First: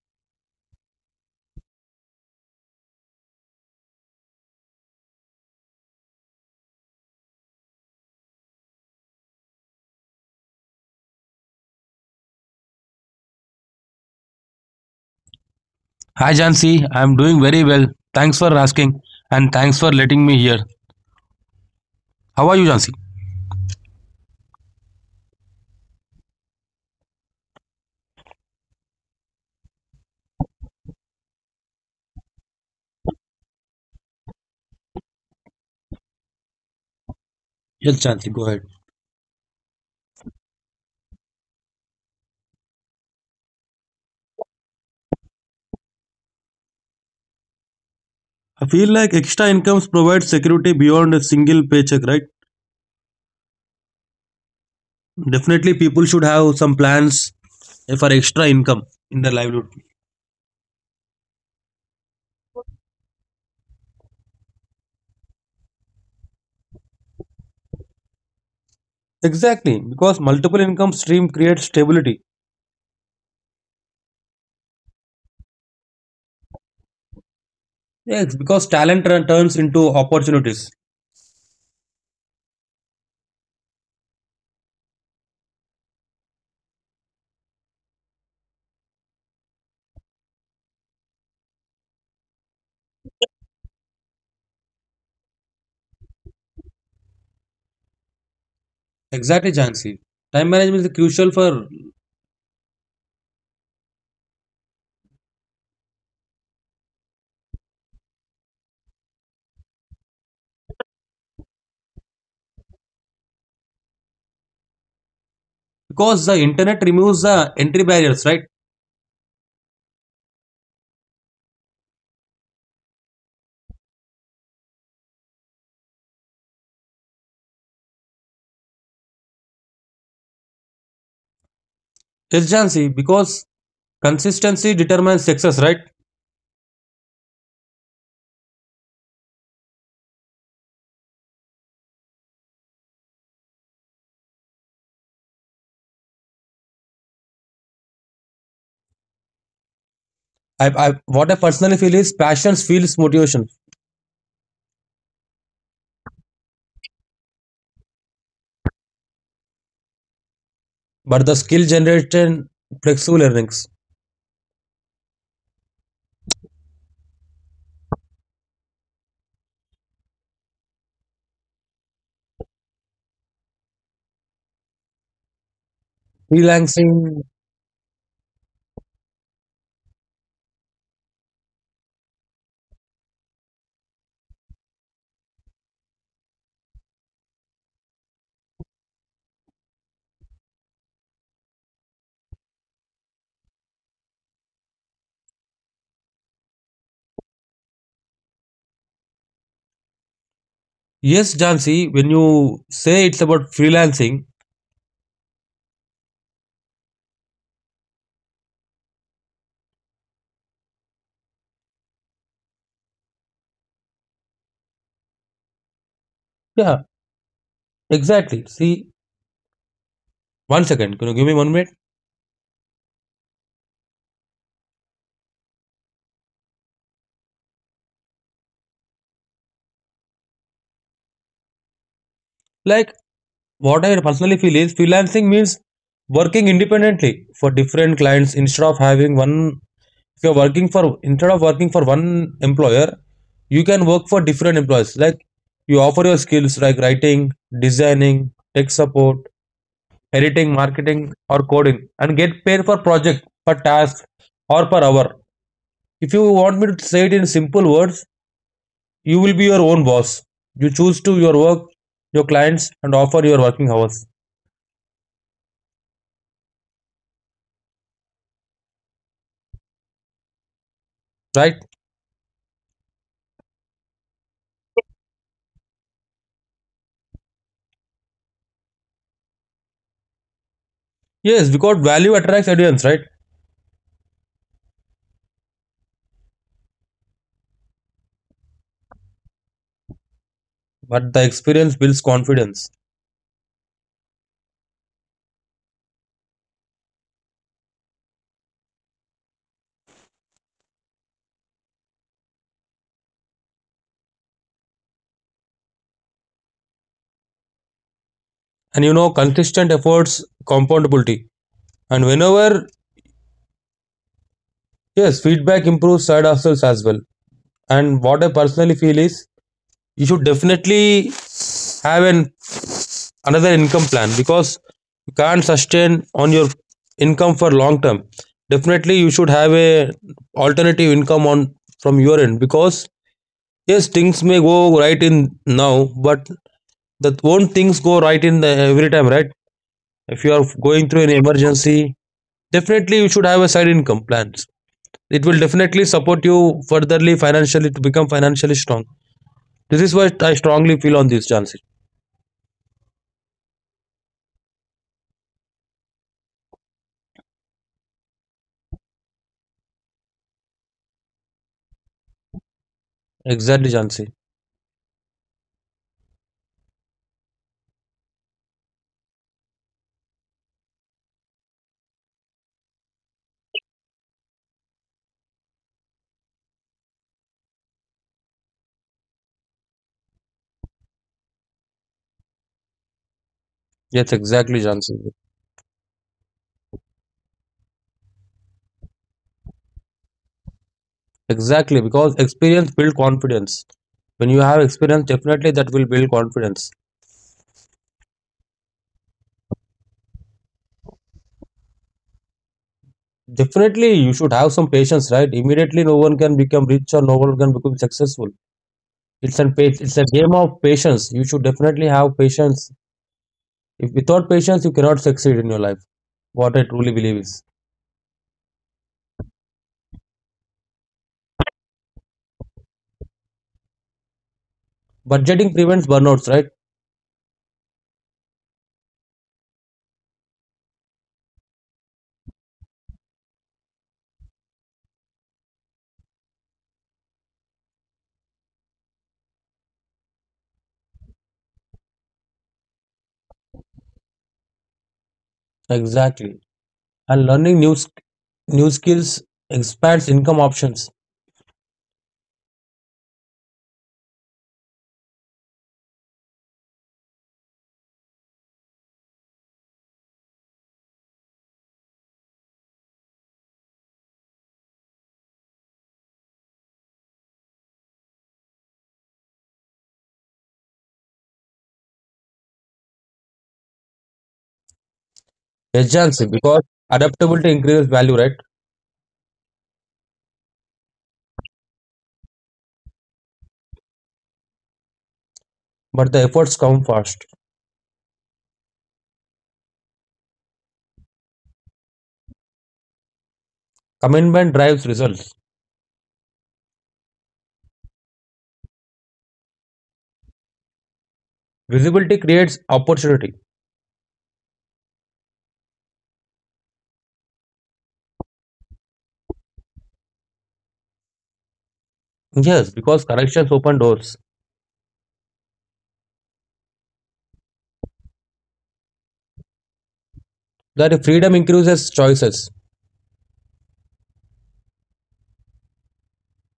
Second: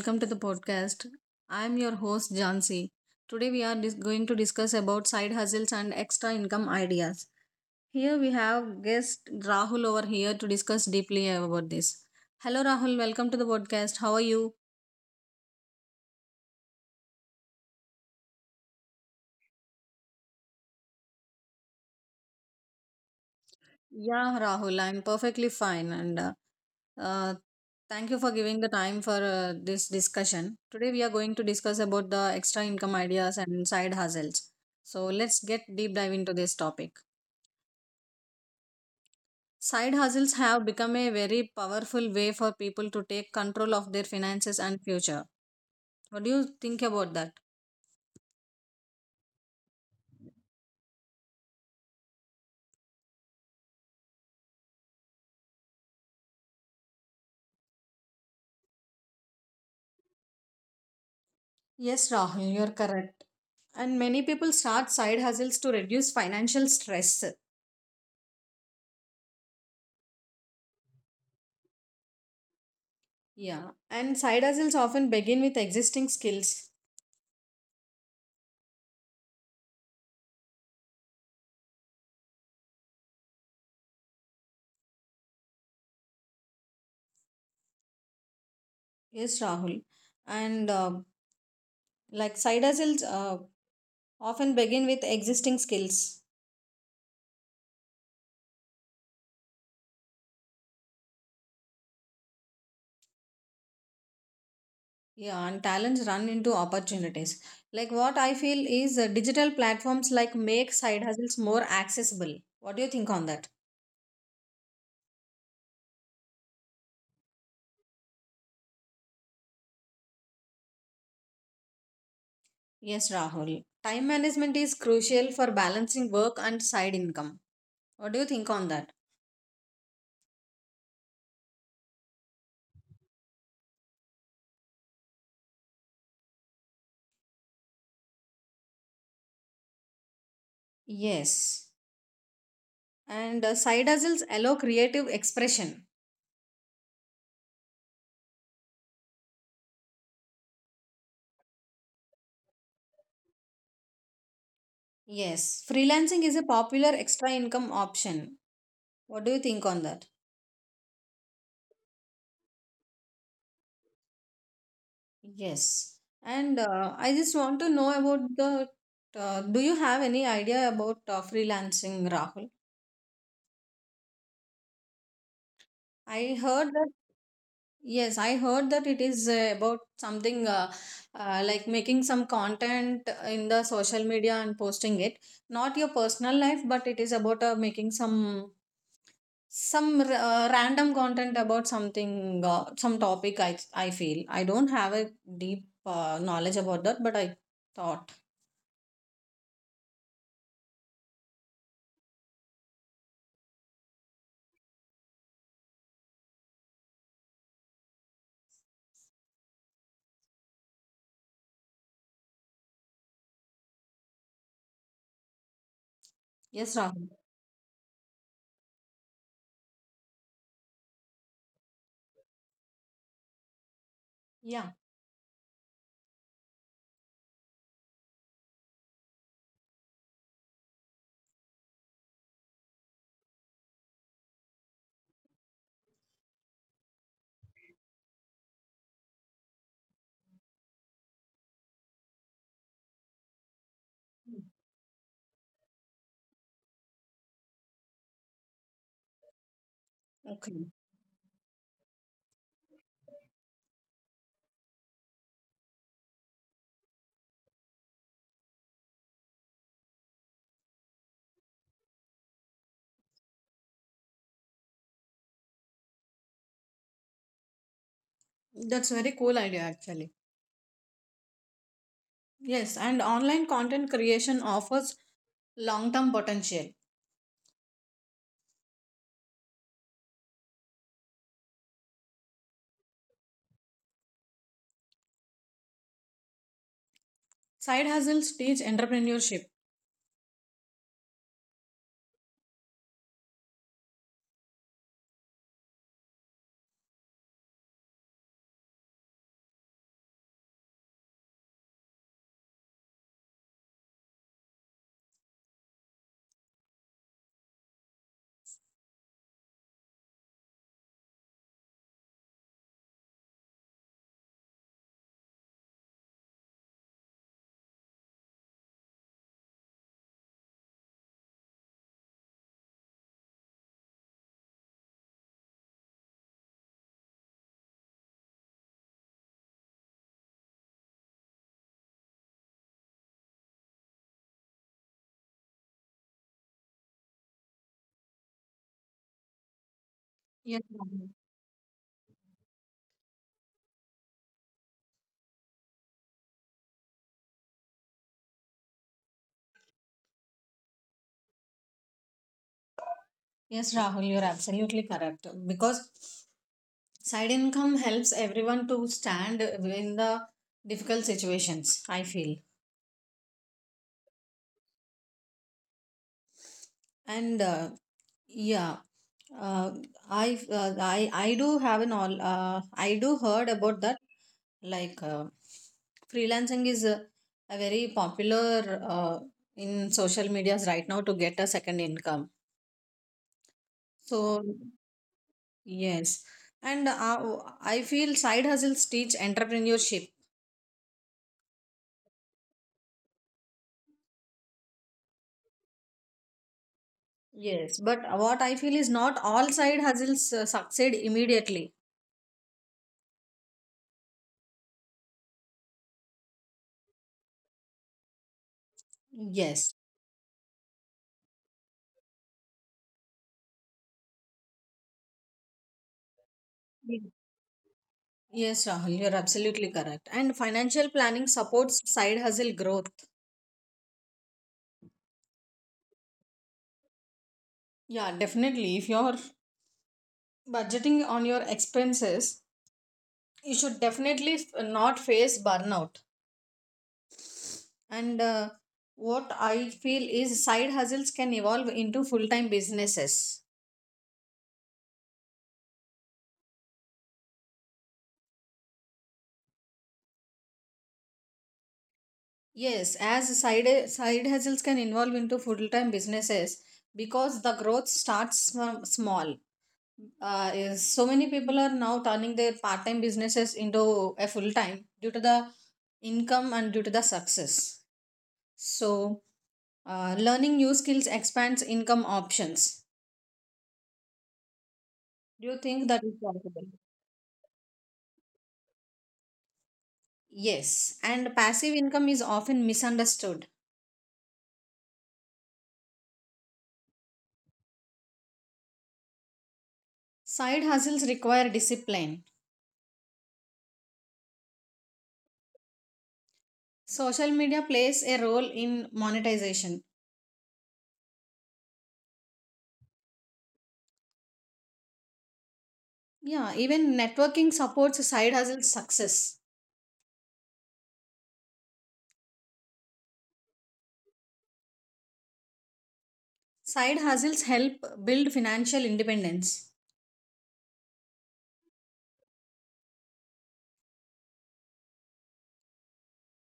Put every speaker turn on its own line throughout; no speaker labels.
welcome to the podcast. I am your host Jansi. Today we are going to discuss about side hustles and extra income ideas. Here we have guest Rahul over here to discuss deeply about this. Hello Rahul, welcome to the podcast. How are you?
Hi Jansi, I am doing very well. Thanks for asking and thanks for letting me here. How are you, Jansi?
Yeah, Rahul, I'm perfectly fine and uh, thank you for giving the time for this discussion. Today we are going to discuss about the extra income ideas and side hustles. So let's get deep dive into this topic.
Yes, Jansi, go ahead.
Side hustles have become a very powerful way for people to take control of their finances and future. What do you think about that?
I feel like extra incomes provide security beyond a single paycheck, right? Definitely, people should have some plans for extra income in their livelihood.
Yes, Rahul, you're correct. And many people start side hustles to reduce financial stress.
Exactly, because multiple income stream creates stability.
Yeah. And side hustles often begin with existing skills.
Yes, because turns into opportunities.
Yes, Rahul. And side hustles often begin with existing skills.
Exactly, Jansi. Time management is crucial for
Yeah, and talents run into opportunities. Like what I feel is digital platforms like make side hustles more accessible. What do you think on that?
because the internet removes the entry barriers, right?
Yes, Rahul. Time management is crucial for balancing work and side income. What do you think on that?
Urgency, because consistency determines success, right?
Yes. And side hustles allow creative expression.
I what I personally feel is passion feels motivation,
Yes. Freelancing is a popular extra income option. What do you think on that?
but the skill generation flexible earnings.
Yes. And I just want to know about the. Do you have any idea about freelancing, Rahul? I heard that,
Freelancing.
yes, I heard that it is about something like making some content in the social media and posting it. Not your personal life, but it is about making some some random content about something, some topic. I feel I don't have a deep knowledge about that, but I thought.
Yes, Jansi, when you say it's about freelancing, yeah,
Yes, Rahul.
exactly. See, one second, can you give me one minute?
Yeah.
Like, what I personally feel is freelancing means working independently for different clients instead of having one if you're working for instead of working for one employer, you can work for different employers, like you offer your skills like writing, designing, tech support, editing,
Okay,
marketing, or coding and get paid per project, per task, or per hour. If you want me to say it in simple words, you will be your own boss. You choose to your work, your clients, and offer your working hours,
that's very cool idea actually.
right?
Yes, and online content creation offers long-term potential.
Yes, because value attracts audience, right?
Side hustles teach entrepreneurship.
But the experience builds confidence, and you know consistent efforts compoundability. And whenever, yes, feedback improves side hustles as well. And what I personally feel is you should definitely have an another income plan because you can't sustain on your income for long term. Definitely you should have a alternative income on from your end, because yes, things may go right in now, but that won't things go right in the, every time, right? If you are
Yes,
going through
Rahul.
an emergency, definitely you should have a side income plans. It will definitely support you furtherly financially to become financially strong. This is what I strongly feel on this, Jansi.
Yes, Rahul, you're absolutely correct. Because side income helps everyone to stand in the difficult situations, I feel.
Exactly, Jansi.
And Yeah, uh, I do have an all. I do heard about that. Like freelancing is a very popular in social medias right now to get a second income.
Yes,
So
exactly, Jansi.
yes, and I feel side hustles teach entrepreneurship.
Exactly, because experience build confidence. When you have experience, definitely that will build confidence.
Yes, but what I feel is not all side hustles succeed immediately.
Definitely, you should have some patience, right? Immediately, no one can become rich or no one can become successful.
Yes.
It's a game of patience. You should definitely have patience. If without patience, you cannot succeed in your life. What I truly believe is
Yes, Rahul, you're absolutely correct. And financial planning supports side hustle growth.
budgeting prevents burnouts, right?
Yeah, definitely. If you're budgeting on your expenses, you should definitely not face burnout. And what I feel is side hustles can evolve into full-time businesses.
Exactly. And learning new new skills expands income options.
Yes, as side hustles can evolve into full-time businesses because the growth starts from small, is so many people are now turning their part-time businesses into a full-time due to the income and due to the success. So learning new skills expands income options. Do you think that is
Agency because
possible?
adaptability increases value, right?
Yes, and passive income is often misunderstood.
But the efforts come first.
Side hustles require discipline.
Commitment drives results.
Social media plays a role in monetization.
Visibility creates opportunity.
Yeah, even networking supports side hustles success.
Yes, because corrections open doors.
Side hustles help build financial independence.
That freedom increases choices.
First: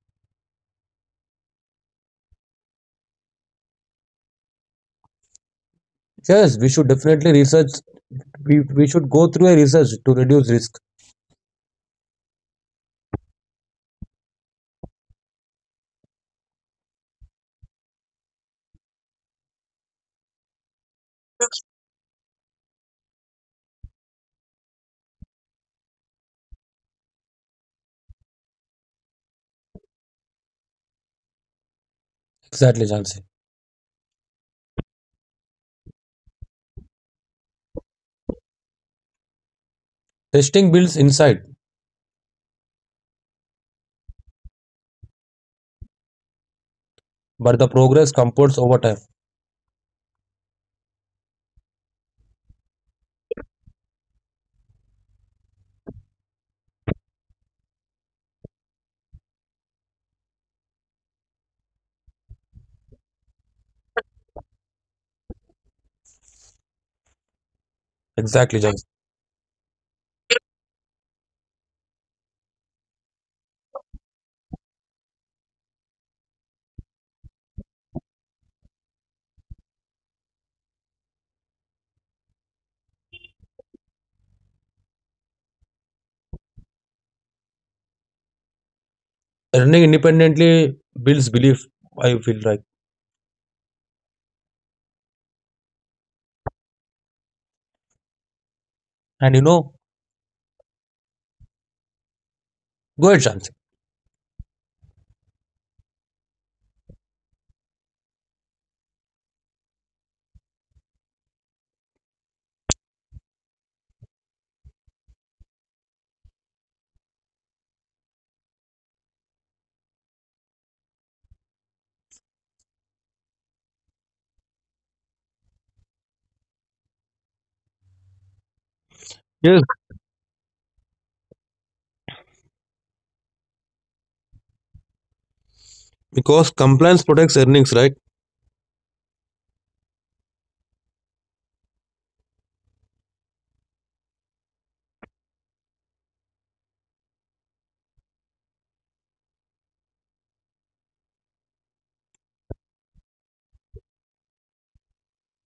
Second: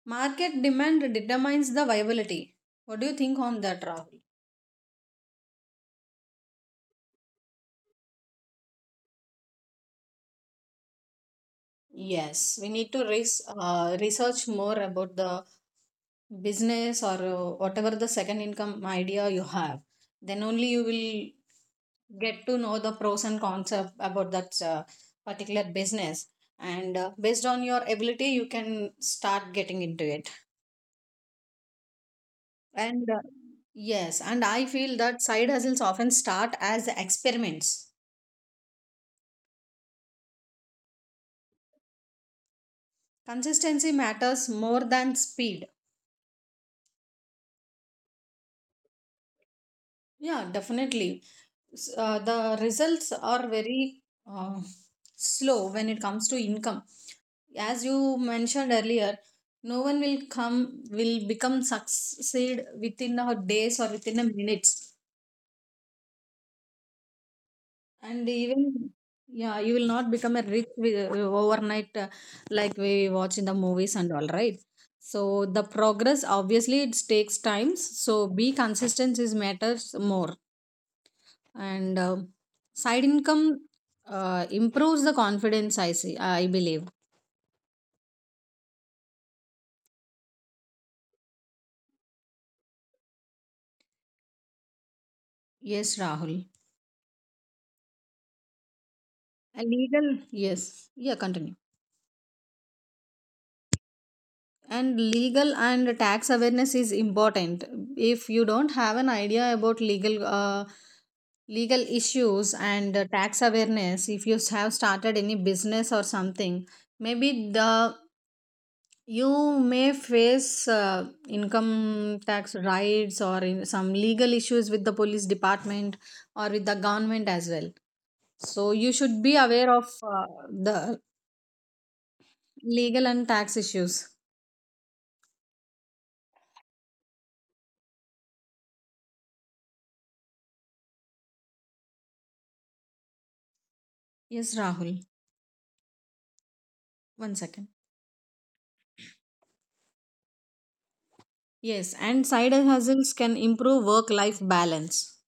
Market demand determines the viability. What do you think on that, Rahul?
Yes, we should definitely research. We should go through a research to reduce risk.
Yes. We need to research more about the business or whatever the second income idea you have. Then only you will get to know the pros and cons of, about that particular business. And based on your ability, you can start getting into it.
Exactly,
And
Jansi.
yes, and I feel that side hustles often start as experiments.
Testing builds insight,
Consistency matters more than speed.
but the progress compounds over time.
Yeah, definitely. The results are very uh, slow when it comes to income. As you mentioned earlier, no one will come will become succeed within a days or within a minutes. And
Exactly, Jansi.
even yeah, you will not become a rich with, overnight like we watch in the movies and all right. So the progress obviously it takes time. So be consistent is matters more and side income improves the confidence. I see. I believe.
Running independently builds belief, I feel like.
Yes, Rahul.
And you
A
know,
legal. Yes. Yeah. Continue.
go ahead, Shansi.
And legal and tax awareness is important. If you don't have an idea about legal legal issues and tax awareness, if you have started any business or something, maybe the you may face income tax rights or in some legal issues with the police department or with the government as well. So you should be
Yes,
aware of the legal and tax issues.
because compliance protects earnings, right?
Yes, Rahul, one second. Yes, and side hustles can improve work life balance.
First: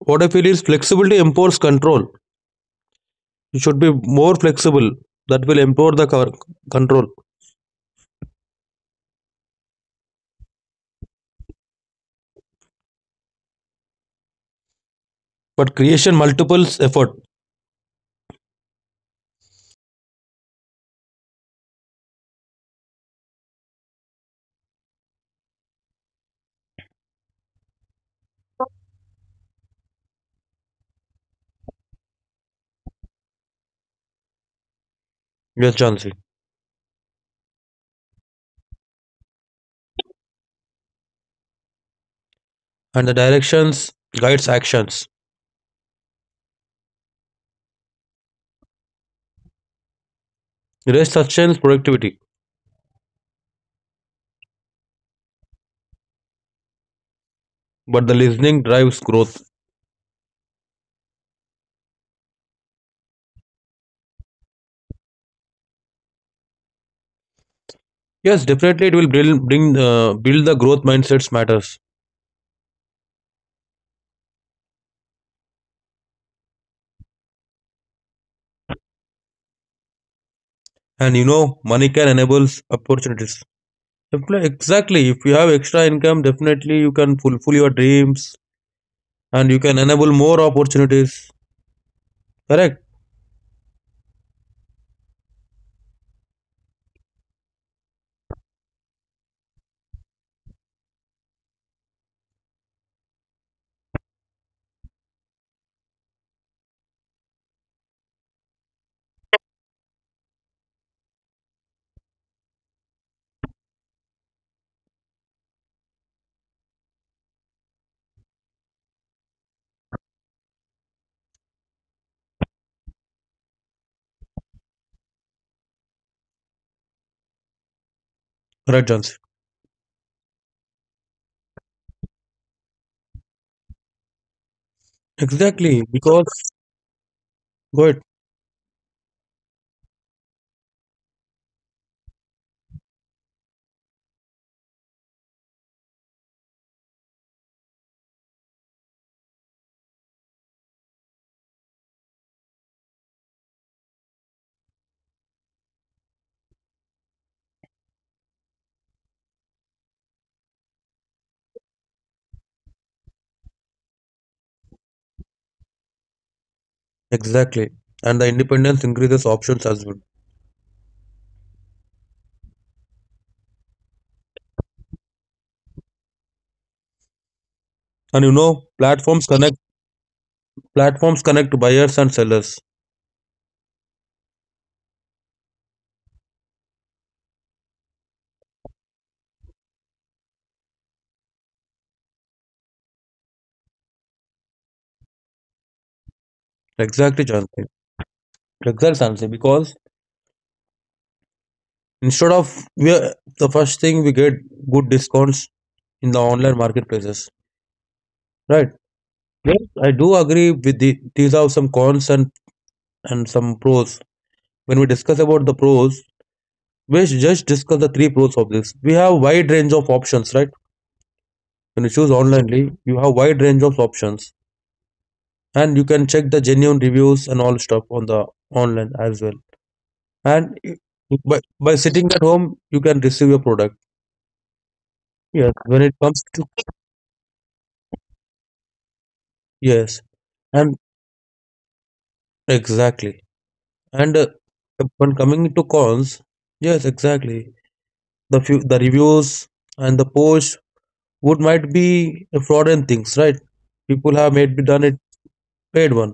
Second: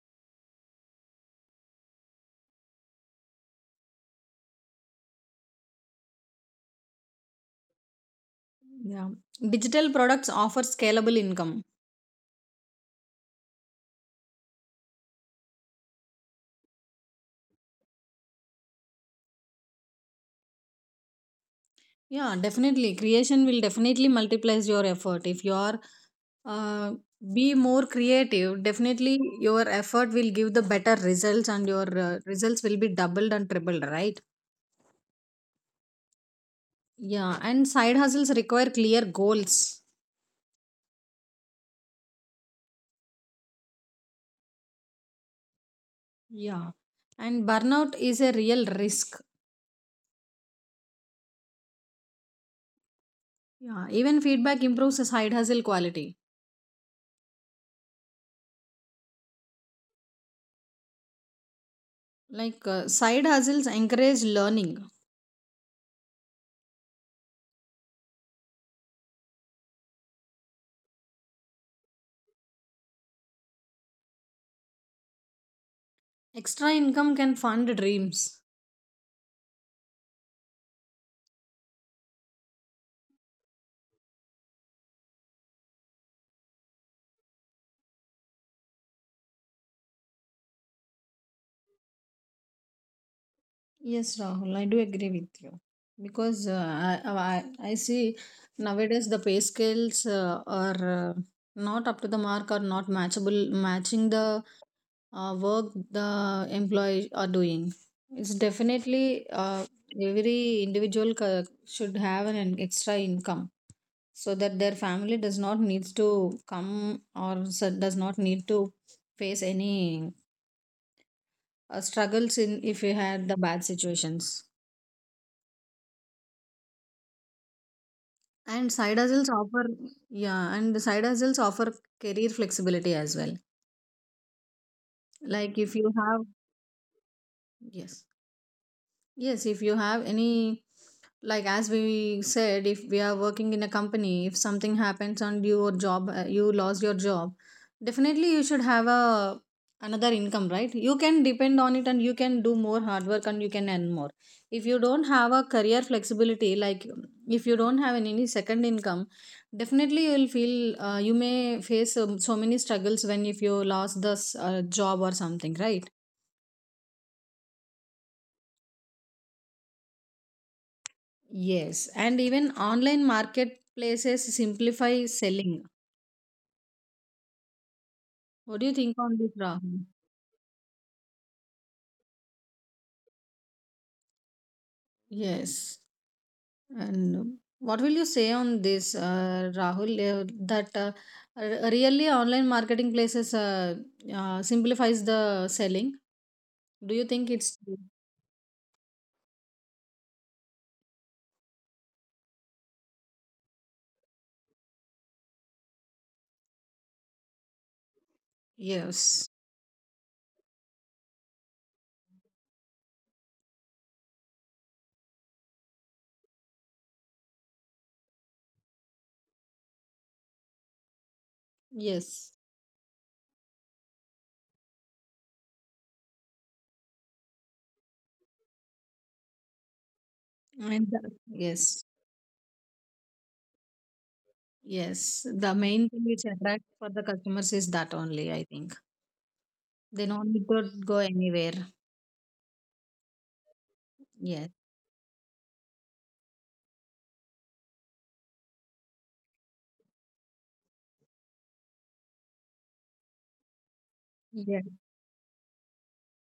What I feel is flexibility empowers control. You should be more flexible. That will empower the control.
Yeah. Digital products offer scalable income.
But creation multiples effort.
Yeah, definitely. Creation will definitely multiplies your effort. If you are uh, be more creative, definitely your effort will give the better results and your results will be doubled and tripled, right?
Yes, Jansi.
Yeah, and side hustles require clear goals.
And the directions guides actions.
Yeah. And burnout is a real risk.
Rest sustains productivity,
Yeah, even feedback improves the side hustle quality.
but the listening drives growth.
Like side hustles encourage learning.
Yes, definitely it will bring, build the growth mindsets matters.
Extra income can fund dreams.
And you know, money can enable opportunities. Definitely, exactly. If you have extra income, definitely you can fulfill your dreams and you can enable more opportunities. Correct?
Yes, Rahul, I do agree with you because I see nowadays the pay scales are not up to the mark or not matchable matching the work the employees are doing. It's definitely every individual should have an extra income so that their family does not needs to come or does not need to face any struggles in if you had the bad situations.
Right, Jansi.
And side hustles offer, yeah, and the side hustles offer career flexibility as well.
Exactly. Because,
Like if you have
go ahead.
yes. Yes, if you have any, like as we said, if we are working in a company, if something happens on your job, you lost your job, definitely you should have a another income, right? You can depend on it and you can do more hard work and you can earn more. If you don't have a career flexibility, like if you don't have any second income, definitely you will feel you may face so many struggles when if you lost this job or something, right?
Exactly. And the independence increases options as well.
Yes, and even online marketplaces simplify selling.
And you know,
What do you think on this, Rahul?
platforms connect buyers and sellers.
Yes, and what will you say on this, Rahul? Uh, that r- really online marketing places simplifies the selling. Do you
Exactly,
think it's
Jansi.
true?
Exactly, Jansi. Because instead of we are, the first thing we get good discounts in the online marketplaces. Right.
Yes,
Yes, I do agree with the, these are some cons, and some pros. When we discuss about the pros, we just discuss the three pros of this. We have wide range of options, right? When you choose
yes,
onlinely, you have wide range of options, and you can check the genuine reviews and all stuff on the online as well. And
and the-
by
yes,
sitting at home you can receive your product.
yes? The
Yes, when
main
it
thing which
comes to
attracts for the customers is that only. I think they
yes
don't need to
and
go anywhere.
exactly and
Yes,
when coming to cons, yes exactly, the few the reviews and the posts would might be fraudulent things, right? People have made done it, paid one.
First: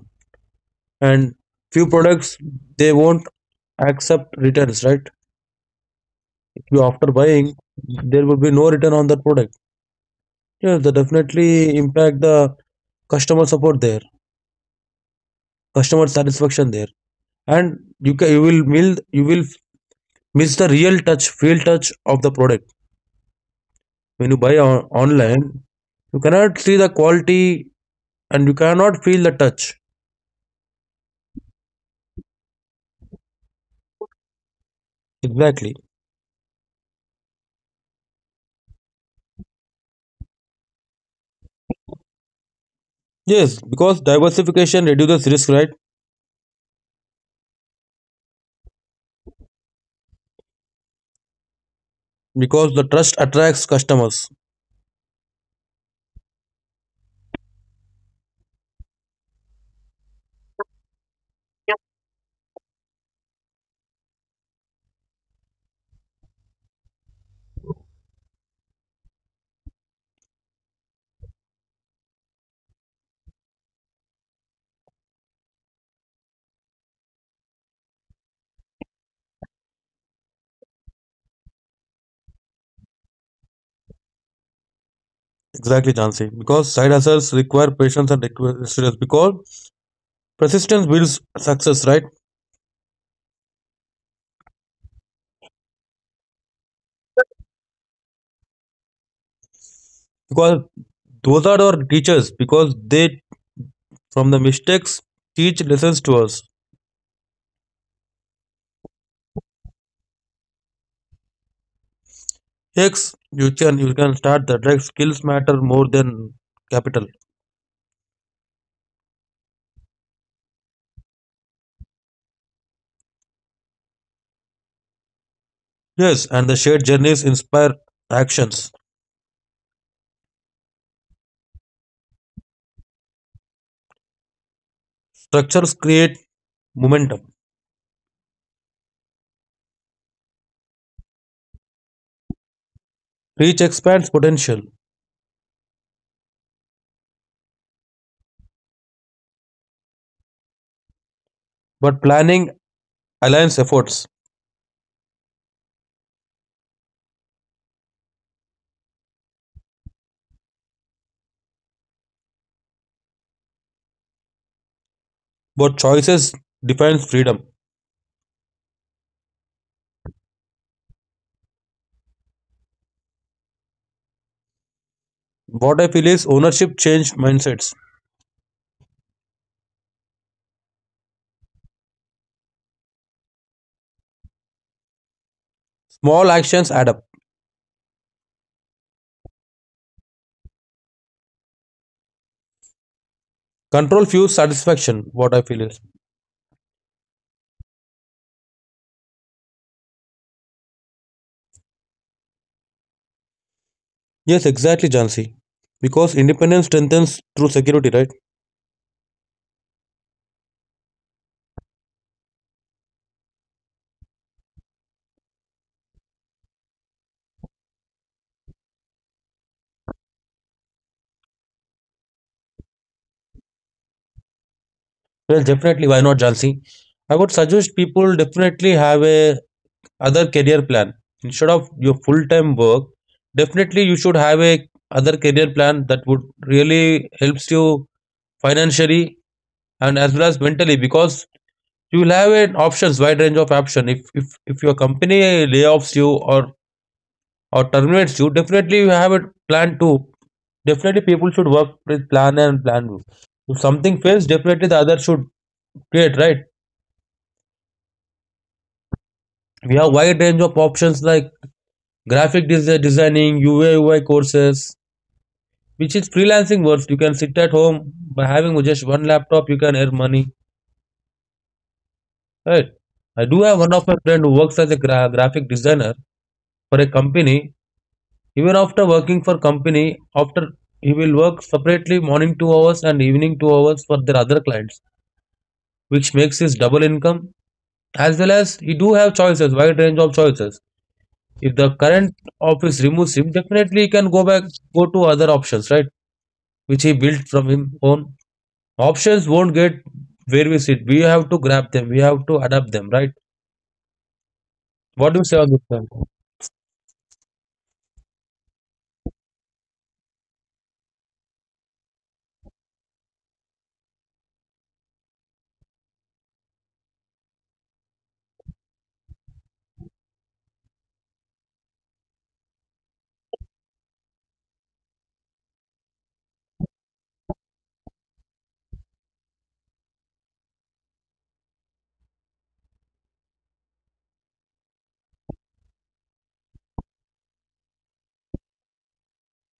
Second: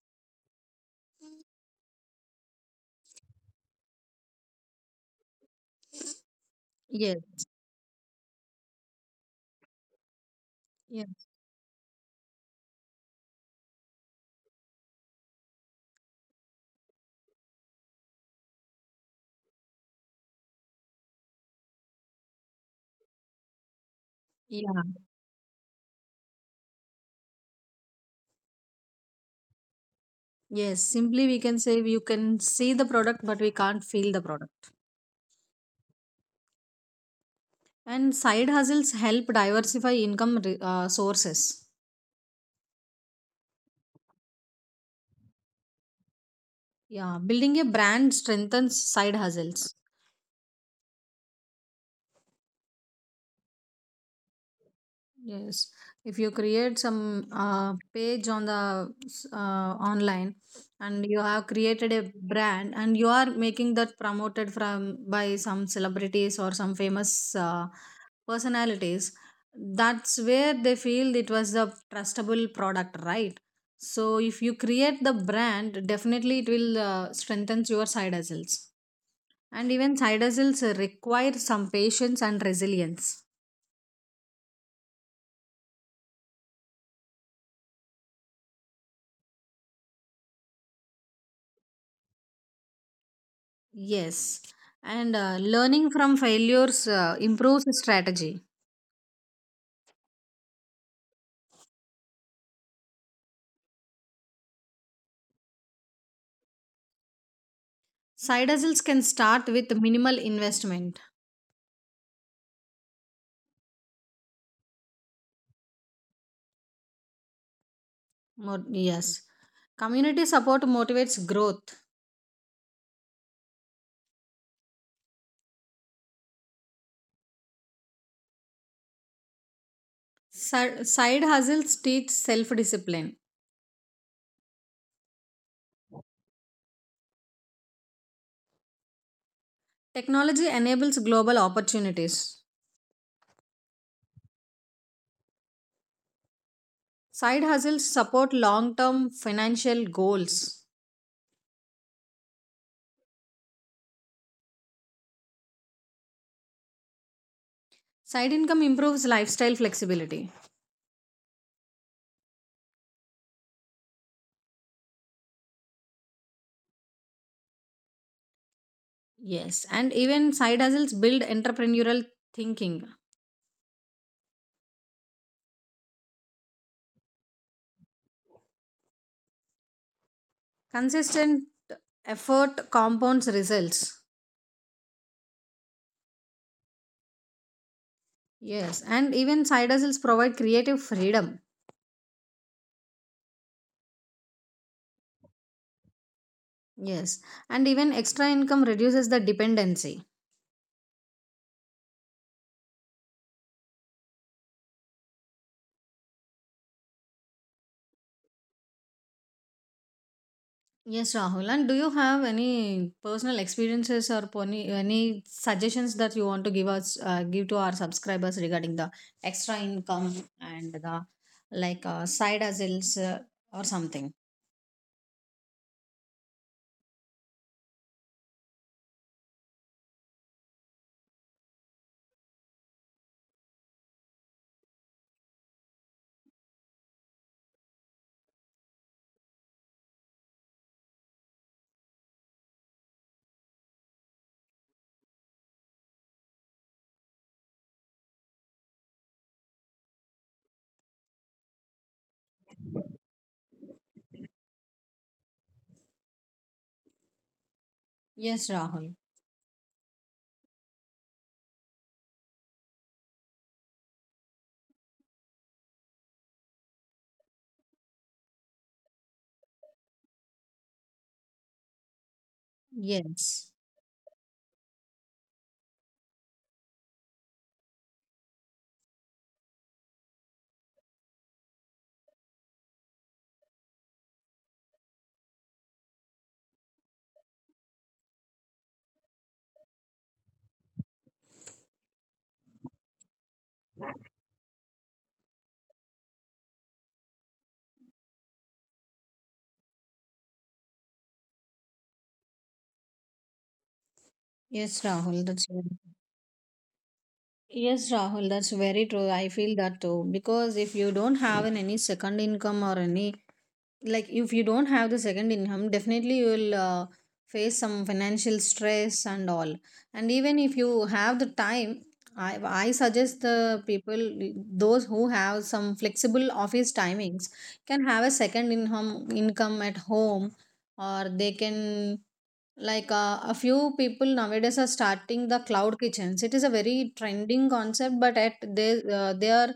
And few products, they won't accept returns, right? If you after
yes,
buying, there will be no return on that product. Yeah, that
yes.
definitely impact the customer support there, customer satisfaction there, and you will mill you will miss the real touch, feel touch of the product when you buy
Yeah.
on, online. You cannot see the quality and you cannot feel the touch,
Yes. Simply, we can say you can see the product, but we can't feel the product.
exactly.
And side hustles help diversify income sources.
Yes, because diversification reduces risk, right?
Yeah. Building a brand strengthens side hustles.
Because the trust attracts customers.
Yes, if you create some page on the online and you have created a brand and you are making that promoted from by some celebrities or some famous personalities, that's where they feel it was the trustable product, right? So if you create the brand, definitely it will strengthen your side hustles. And even side hustles require some patience and resilience.
Exactly, Jansi. Because side hustles require patience and resilience. Because persistence builds success, right?
Yes, and learning from failures improves the strategy.
Because those are our teachers. Because they, from the mistakes, teach lessons to us.
Side hustles can start with minimal investment.
Yes, you can start that. Like skills matter more than capital.
Yes, community support motivates growth.
Yes, and the shared journeys inspire actions.
Side hustles teach self discipline.
Structures create momentum.
Technology enables global opportunities.
Reach expands potential,
Side hustles support long term financial goals.
but planning aligns efforts.
Side income improves lifestyle flexibility.
But choices defines freedom.
Yes, and even side hustles build entrepreneurial thinking.
What I feel is ownership changed mindsets.
Consistent effort compounds results.
Small actions add up.
Yes, and even side hustles provide creative freedom.
Control fuels satisfaction, what I feel is.
Yes, and even extra income reduces the dependency.
Yes, exactly, Jansi. Because independence strengthens through security, right?
Yes, Rahul, and do you have any personal experiences or pony, any suggestions that you want to give us give to our subscribers regarding the extra income and the like side hustles or something?
Well, definitely, why not, Jansi? I would suggest people definitely have a other career plan. Instead of your full-time work, definitely you should have a other career plan that would really helps you financially and as well as mentally, because you will have an options wide range of option if if your company layoffs you or terminates you, definitely you have a plan too. Definitely people should work with plan A and plan B. If something fails, definitely the other should create, right?
Yes, Rahul.
We have wide range of options like designing, UA, courses, which is freelancing works. You can sit at home by having just one laptop, you can earn money, right? I do
Yes.
have one of my friend who works as a graphic designer for a company. Even after working for company, after he will work separately morning 2 hours and evening 2 hours for their other clients, which makes his double income. As well as he do have choices, wide range of choices. If the current office removes him, definitely he can go back, go to other options, right? Which he built from his own. Options won't get where we sit. We have to grab them. We have to adapt them, right?
Yes,
What do you
Rahul,
say on
that's
this? Sir?
Yes, Rahul, that's very true. I feel that too. Because if you don't have an, any second income or any, like if you don't have the second income, definitely you will face some financial stress and all. And even if you have the time, I suggest the people those who have some flexible office timings can have a second income at home, or they can like a few people nowadays are starting the cloud kitchens. It is a very trending concept, but at they are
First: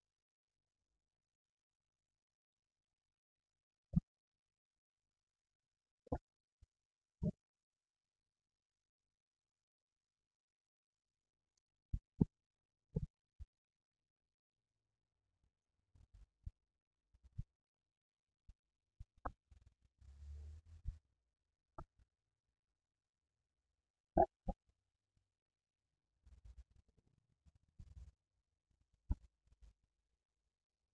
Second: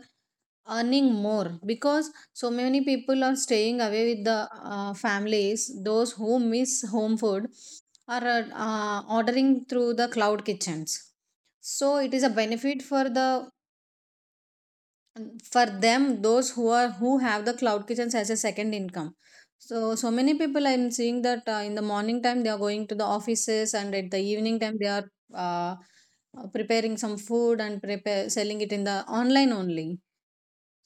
earning more because so many people are staying away with the families. Those who miss home food are ordering through the cloud kitchens. So it is a benefit for the for them those who are who have the cloud kitchens as a second income. So many people I'm seeing that in the morning time they are going to the offices and at the evening time they are uh, preparing some food and prepare selling it in the online only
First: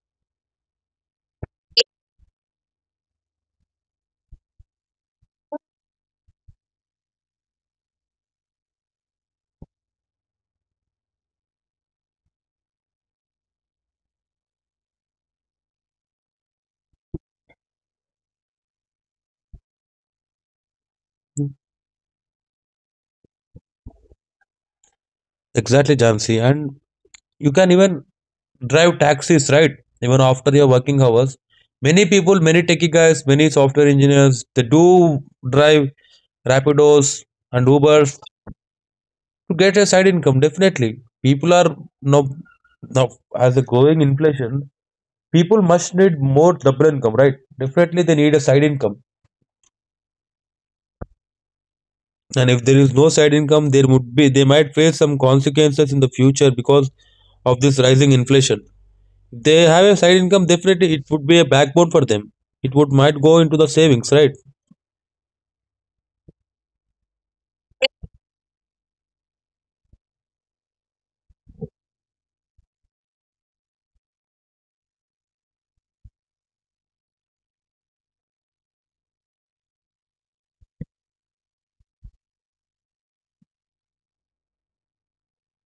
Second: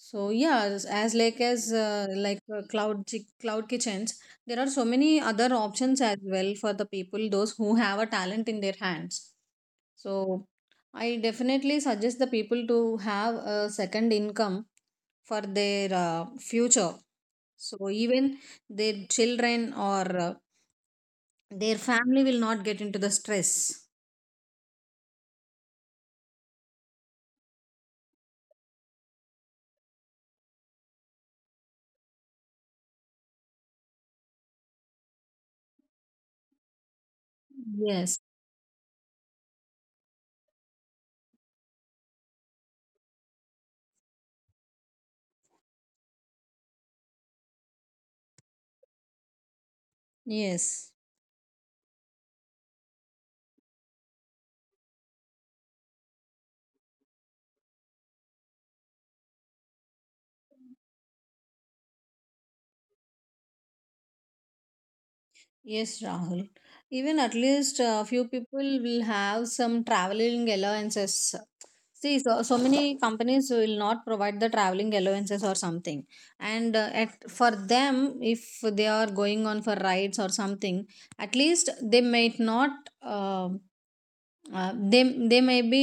so yeah, as like cloud chi- cloud kitchens, there are so many other options as well for the people those who have a talent in their hands. So I definitely suggest the people to have a second income for their future. So even their children or their family will not get into the stress.
Exactly, Jansi. And you can even drive taxis, right? Even after your working hours. Many people, many techie guys, many software engineers, they do drive Rapidos and
Yes.
Ubers to get a side income. Definitely people are no no as a growing inflation, people must need more double income, right? Definitely they need a side income,
Yes.
and if there is no side income, there would be they might face some consequences in the future because of this rising inflation. If they have a side income, definitely it would be a backbone for them. It would might go into the savings, right?
Yes, Rahul. Even at least a few people will have some traveling allowances. See, so many companies will not provide the traveling allowances or something. And at, for them, if they are going on for rides or something, at least they might not. Uh, they may be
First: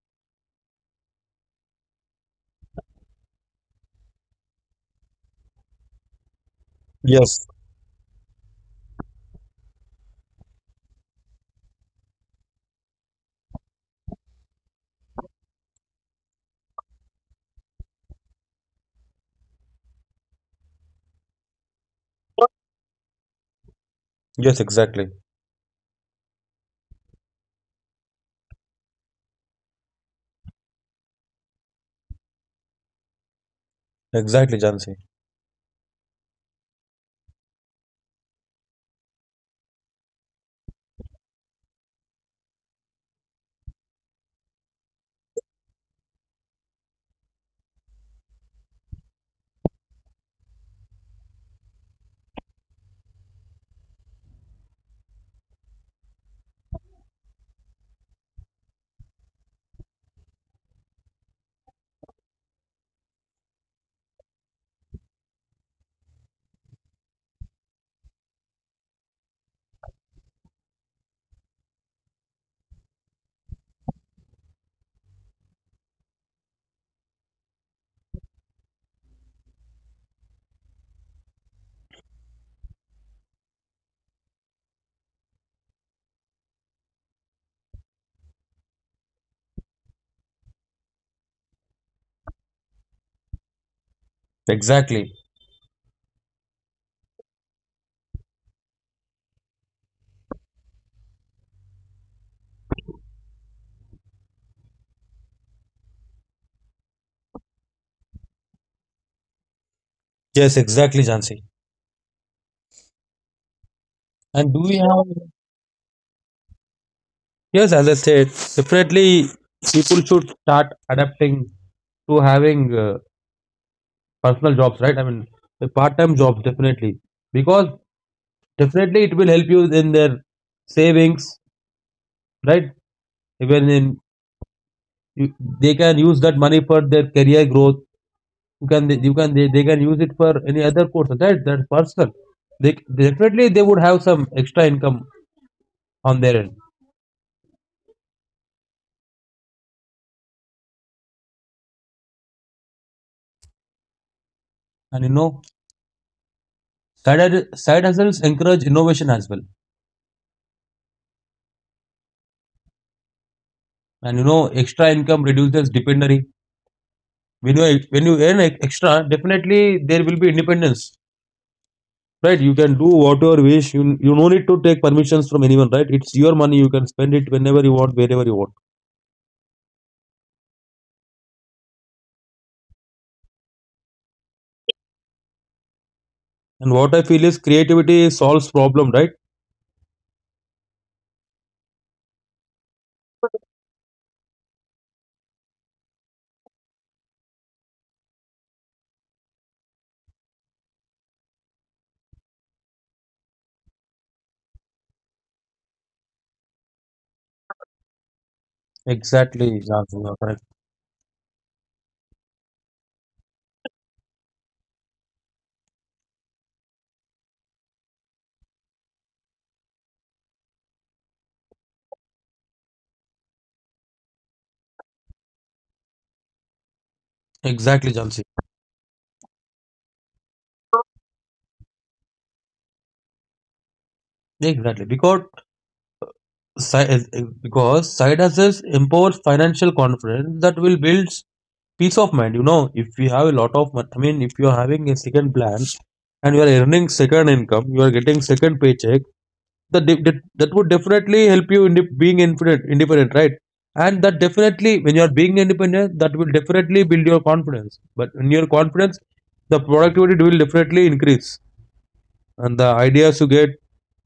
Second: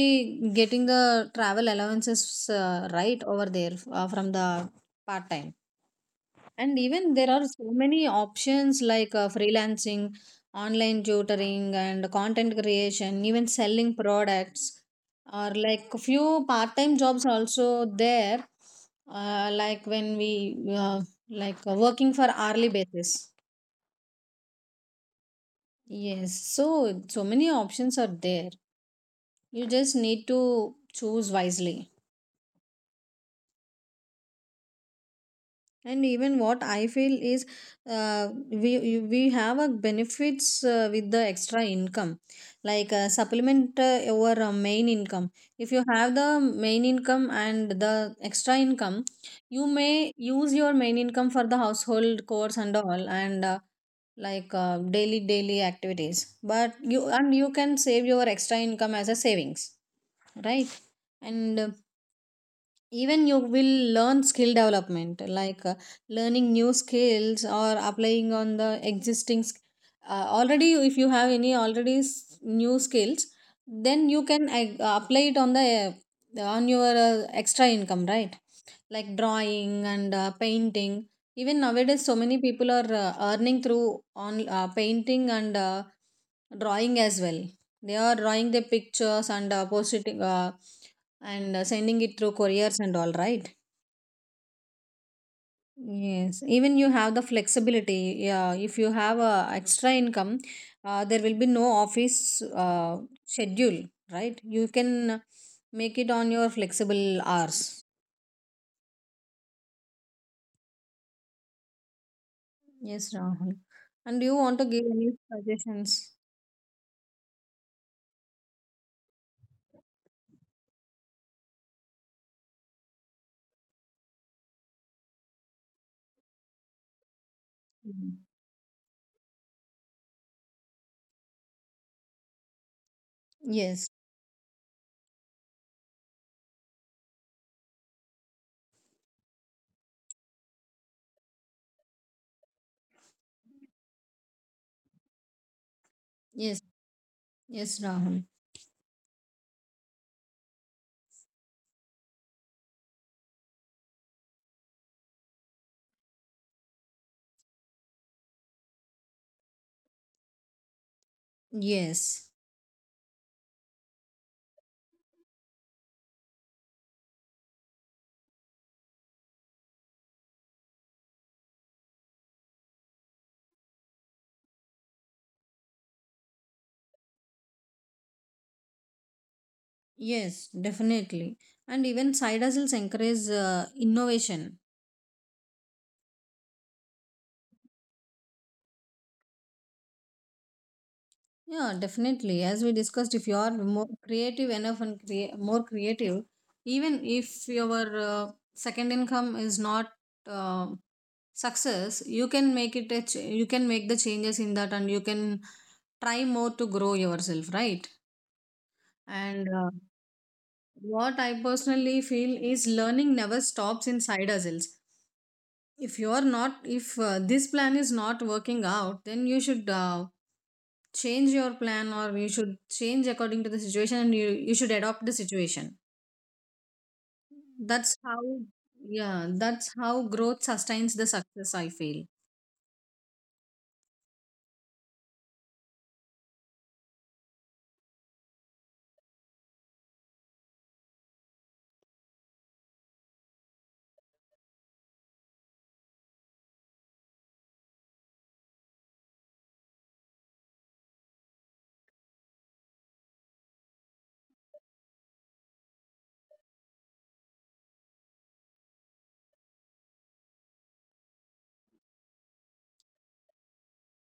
getting the travel allowances right over there from the part time. And even there are
Yes,
so many options like freelancing, online tutoring, and content creation, even selling products, or like few part time jobs also there, like when we working for hourly basis.
yes exactly,
Yes, so so many options are there. You just need to choose wisely.
exactly Jansi,
And even what I feel is, uh, we have a benefits with the extra income, like supplement your main income. If you have the main income and the extra income, you may use your main income for the household chores and all, and daily daily activities. But you can save your extra income as a savings, right? And even you will learn skill development like learning new skills or applying on the existing already if you have any already new skills, then you can apply it on the on your extra income, right? Like drawing and painting. Even nowadays so many people are earning through on painting and drawing as well. They are drawing their pictures and posting and sending it through couriers and all, right?
exactly.
Yes, even you have the flexibility. Yeah, if you have a extra income, there will be no office schedule, right? You can make it on your flexible hours.
Yes, exactly, Jansi.
Yes, Rahul, and do you
And do
want to
we
give
have
any suggestions?
yes, as I said, definitely people should start adapting to having personal jobs, right? I mean, the part-time jobs, definitely, because
Mhm.
definitely it will help you in their savings, right? Even
Yes.
in you, they can use that money for their career growth. They can use it for any other course. That that's personal. They definitely they would have some extra income on their end,
Yes, yes, Rahul.
and you know, side hustles encourage innovation as well,
Yes,
and you know, extra income reduces dependency when you when you earn extra. Definitely there will be independence, right? You can do whatever wish you, you no need to take permissions from anyone, right? It's your money, you can spend it whenever you want, wherever you want.
yes, definitely. And even side hustles encourage innovation.
And what I feel is creativity solves problem, right?
Yeah, definitely. As we discussed, if you are more creative enough and more creative, even if your second income is not uh, success, you can make it a you can make the changes in that, and you can try more to grow yourself, right? And
Exactly, Jansi, you are correct.
what I personally feel is learning never stops inside ourselves. If you are not, if this plan is not working out, then you should. Change your plan or you should change according to the situation and you should adopt the situation.
Exactly,
That's how,
Jansi.
yeah, that's how growth sustains the success, I feel.
Exactly, because because side hustles empowers financial confidence, that will build peace of mind. You know, if you have a lot of I mean, if you are having a second plan and you are earning second income, you are getting second paycheck, that would definitely help you in the being independent, right? And that definitely, when you are being independent, that will definitely build your confidence. But in your confidence, the productivity will definitely increase, and the ideas you get,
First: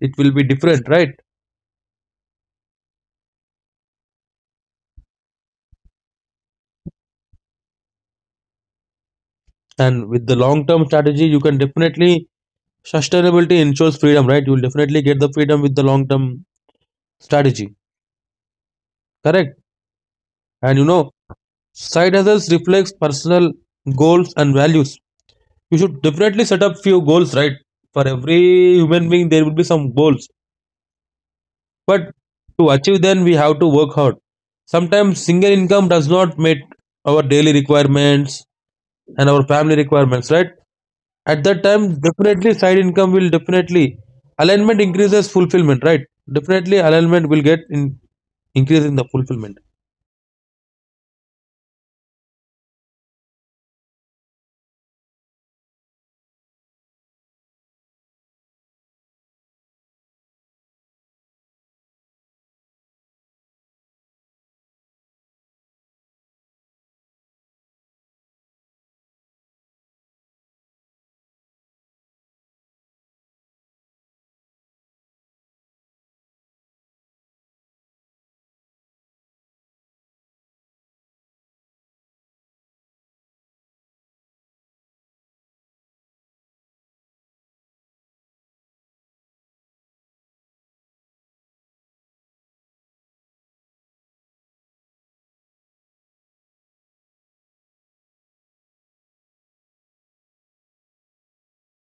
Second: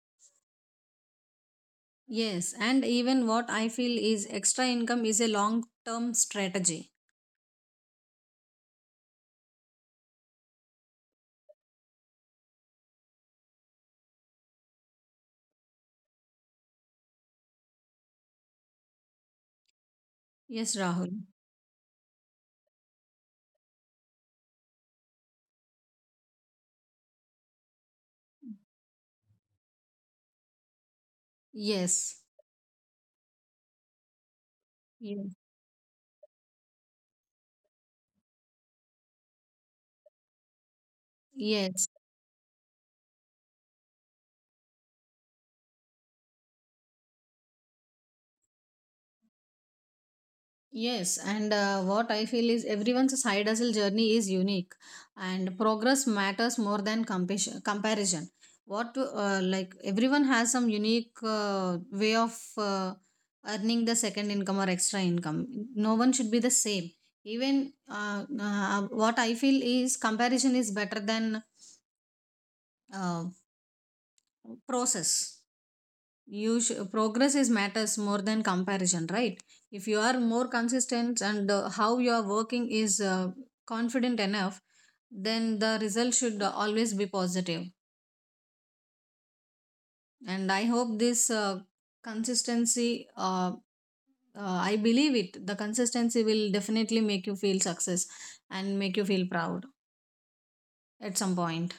it will be different, right?
Yes, and even what I feel is extra income is a long term strategy.
And with the long-term strategy, you can definitely sustainability ensures freedom, right? You will definitely get the freedom with the long-term strategy, correct?
Yes,
And you know,
Rahul.
side hustles reflects personal goals and values. You should definitely set up few goals, right? For every human being, there will be some goals, but
Yes.
to achieve them we have to work hard. Sometimes
Yes,
single income does not meet our daily requirements and our family requirements, right? At that time
yes.
definitely side income will definitely alignment increases fulfillment, right? Definitely alignment will get in increase in the fulfillment.
Yes, and what I feel is everyone's side hustle journey is unique, and progress matters more than compassion, comparison. What like everyone has some unique way of earning the second income or extra income. No one should be the same. Even what I feel is comparison is better than uh, process. Progress is matters more than comparison, right? If you are more consistent and how you are working is confident enough, then the result should always be positive positive. And I hope this consistency I believe it, the consistency will definitely make you feel success and make you feel proud at some point.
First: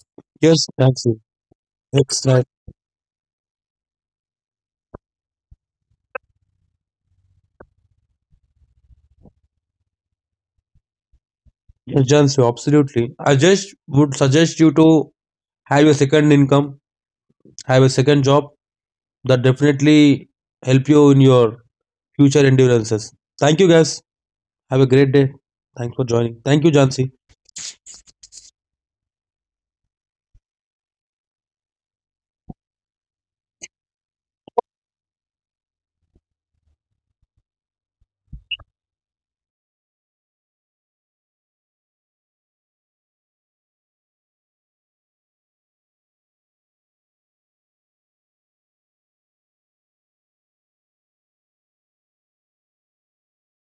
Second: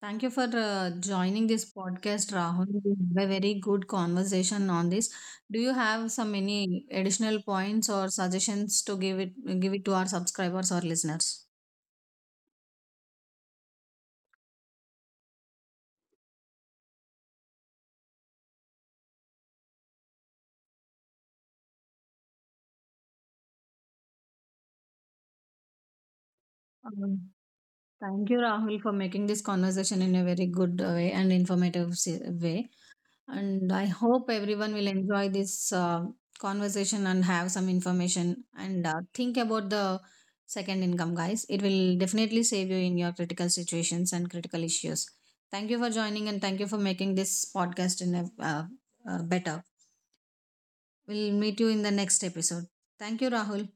Thank you for
Yes, Nancy.
joining this
That's
podcast,
right.
Rahul. We had a very good conversation on this. Do you have some any additional points or suggestions to give it to our subscribers or listeners?
Yes, John, so absolutely. I just would suggest you to have a second income, have a second job, that definitely help you in your future endurances. Thank you guys. Have a great day. Thanks for joining. Thank you, Jansi.
Um, Thank you, Rahul, for making this conversation in a very good way and informative way. And I hope everyone will enjoy this conversation and have some information and think about the second income, guys. It will definitely save you in your critical situations and critical issues. Thank you for joining and thank you for making this podcast in a, better. We'll meet you in the next episode. Thank you, Rahul.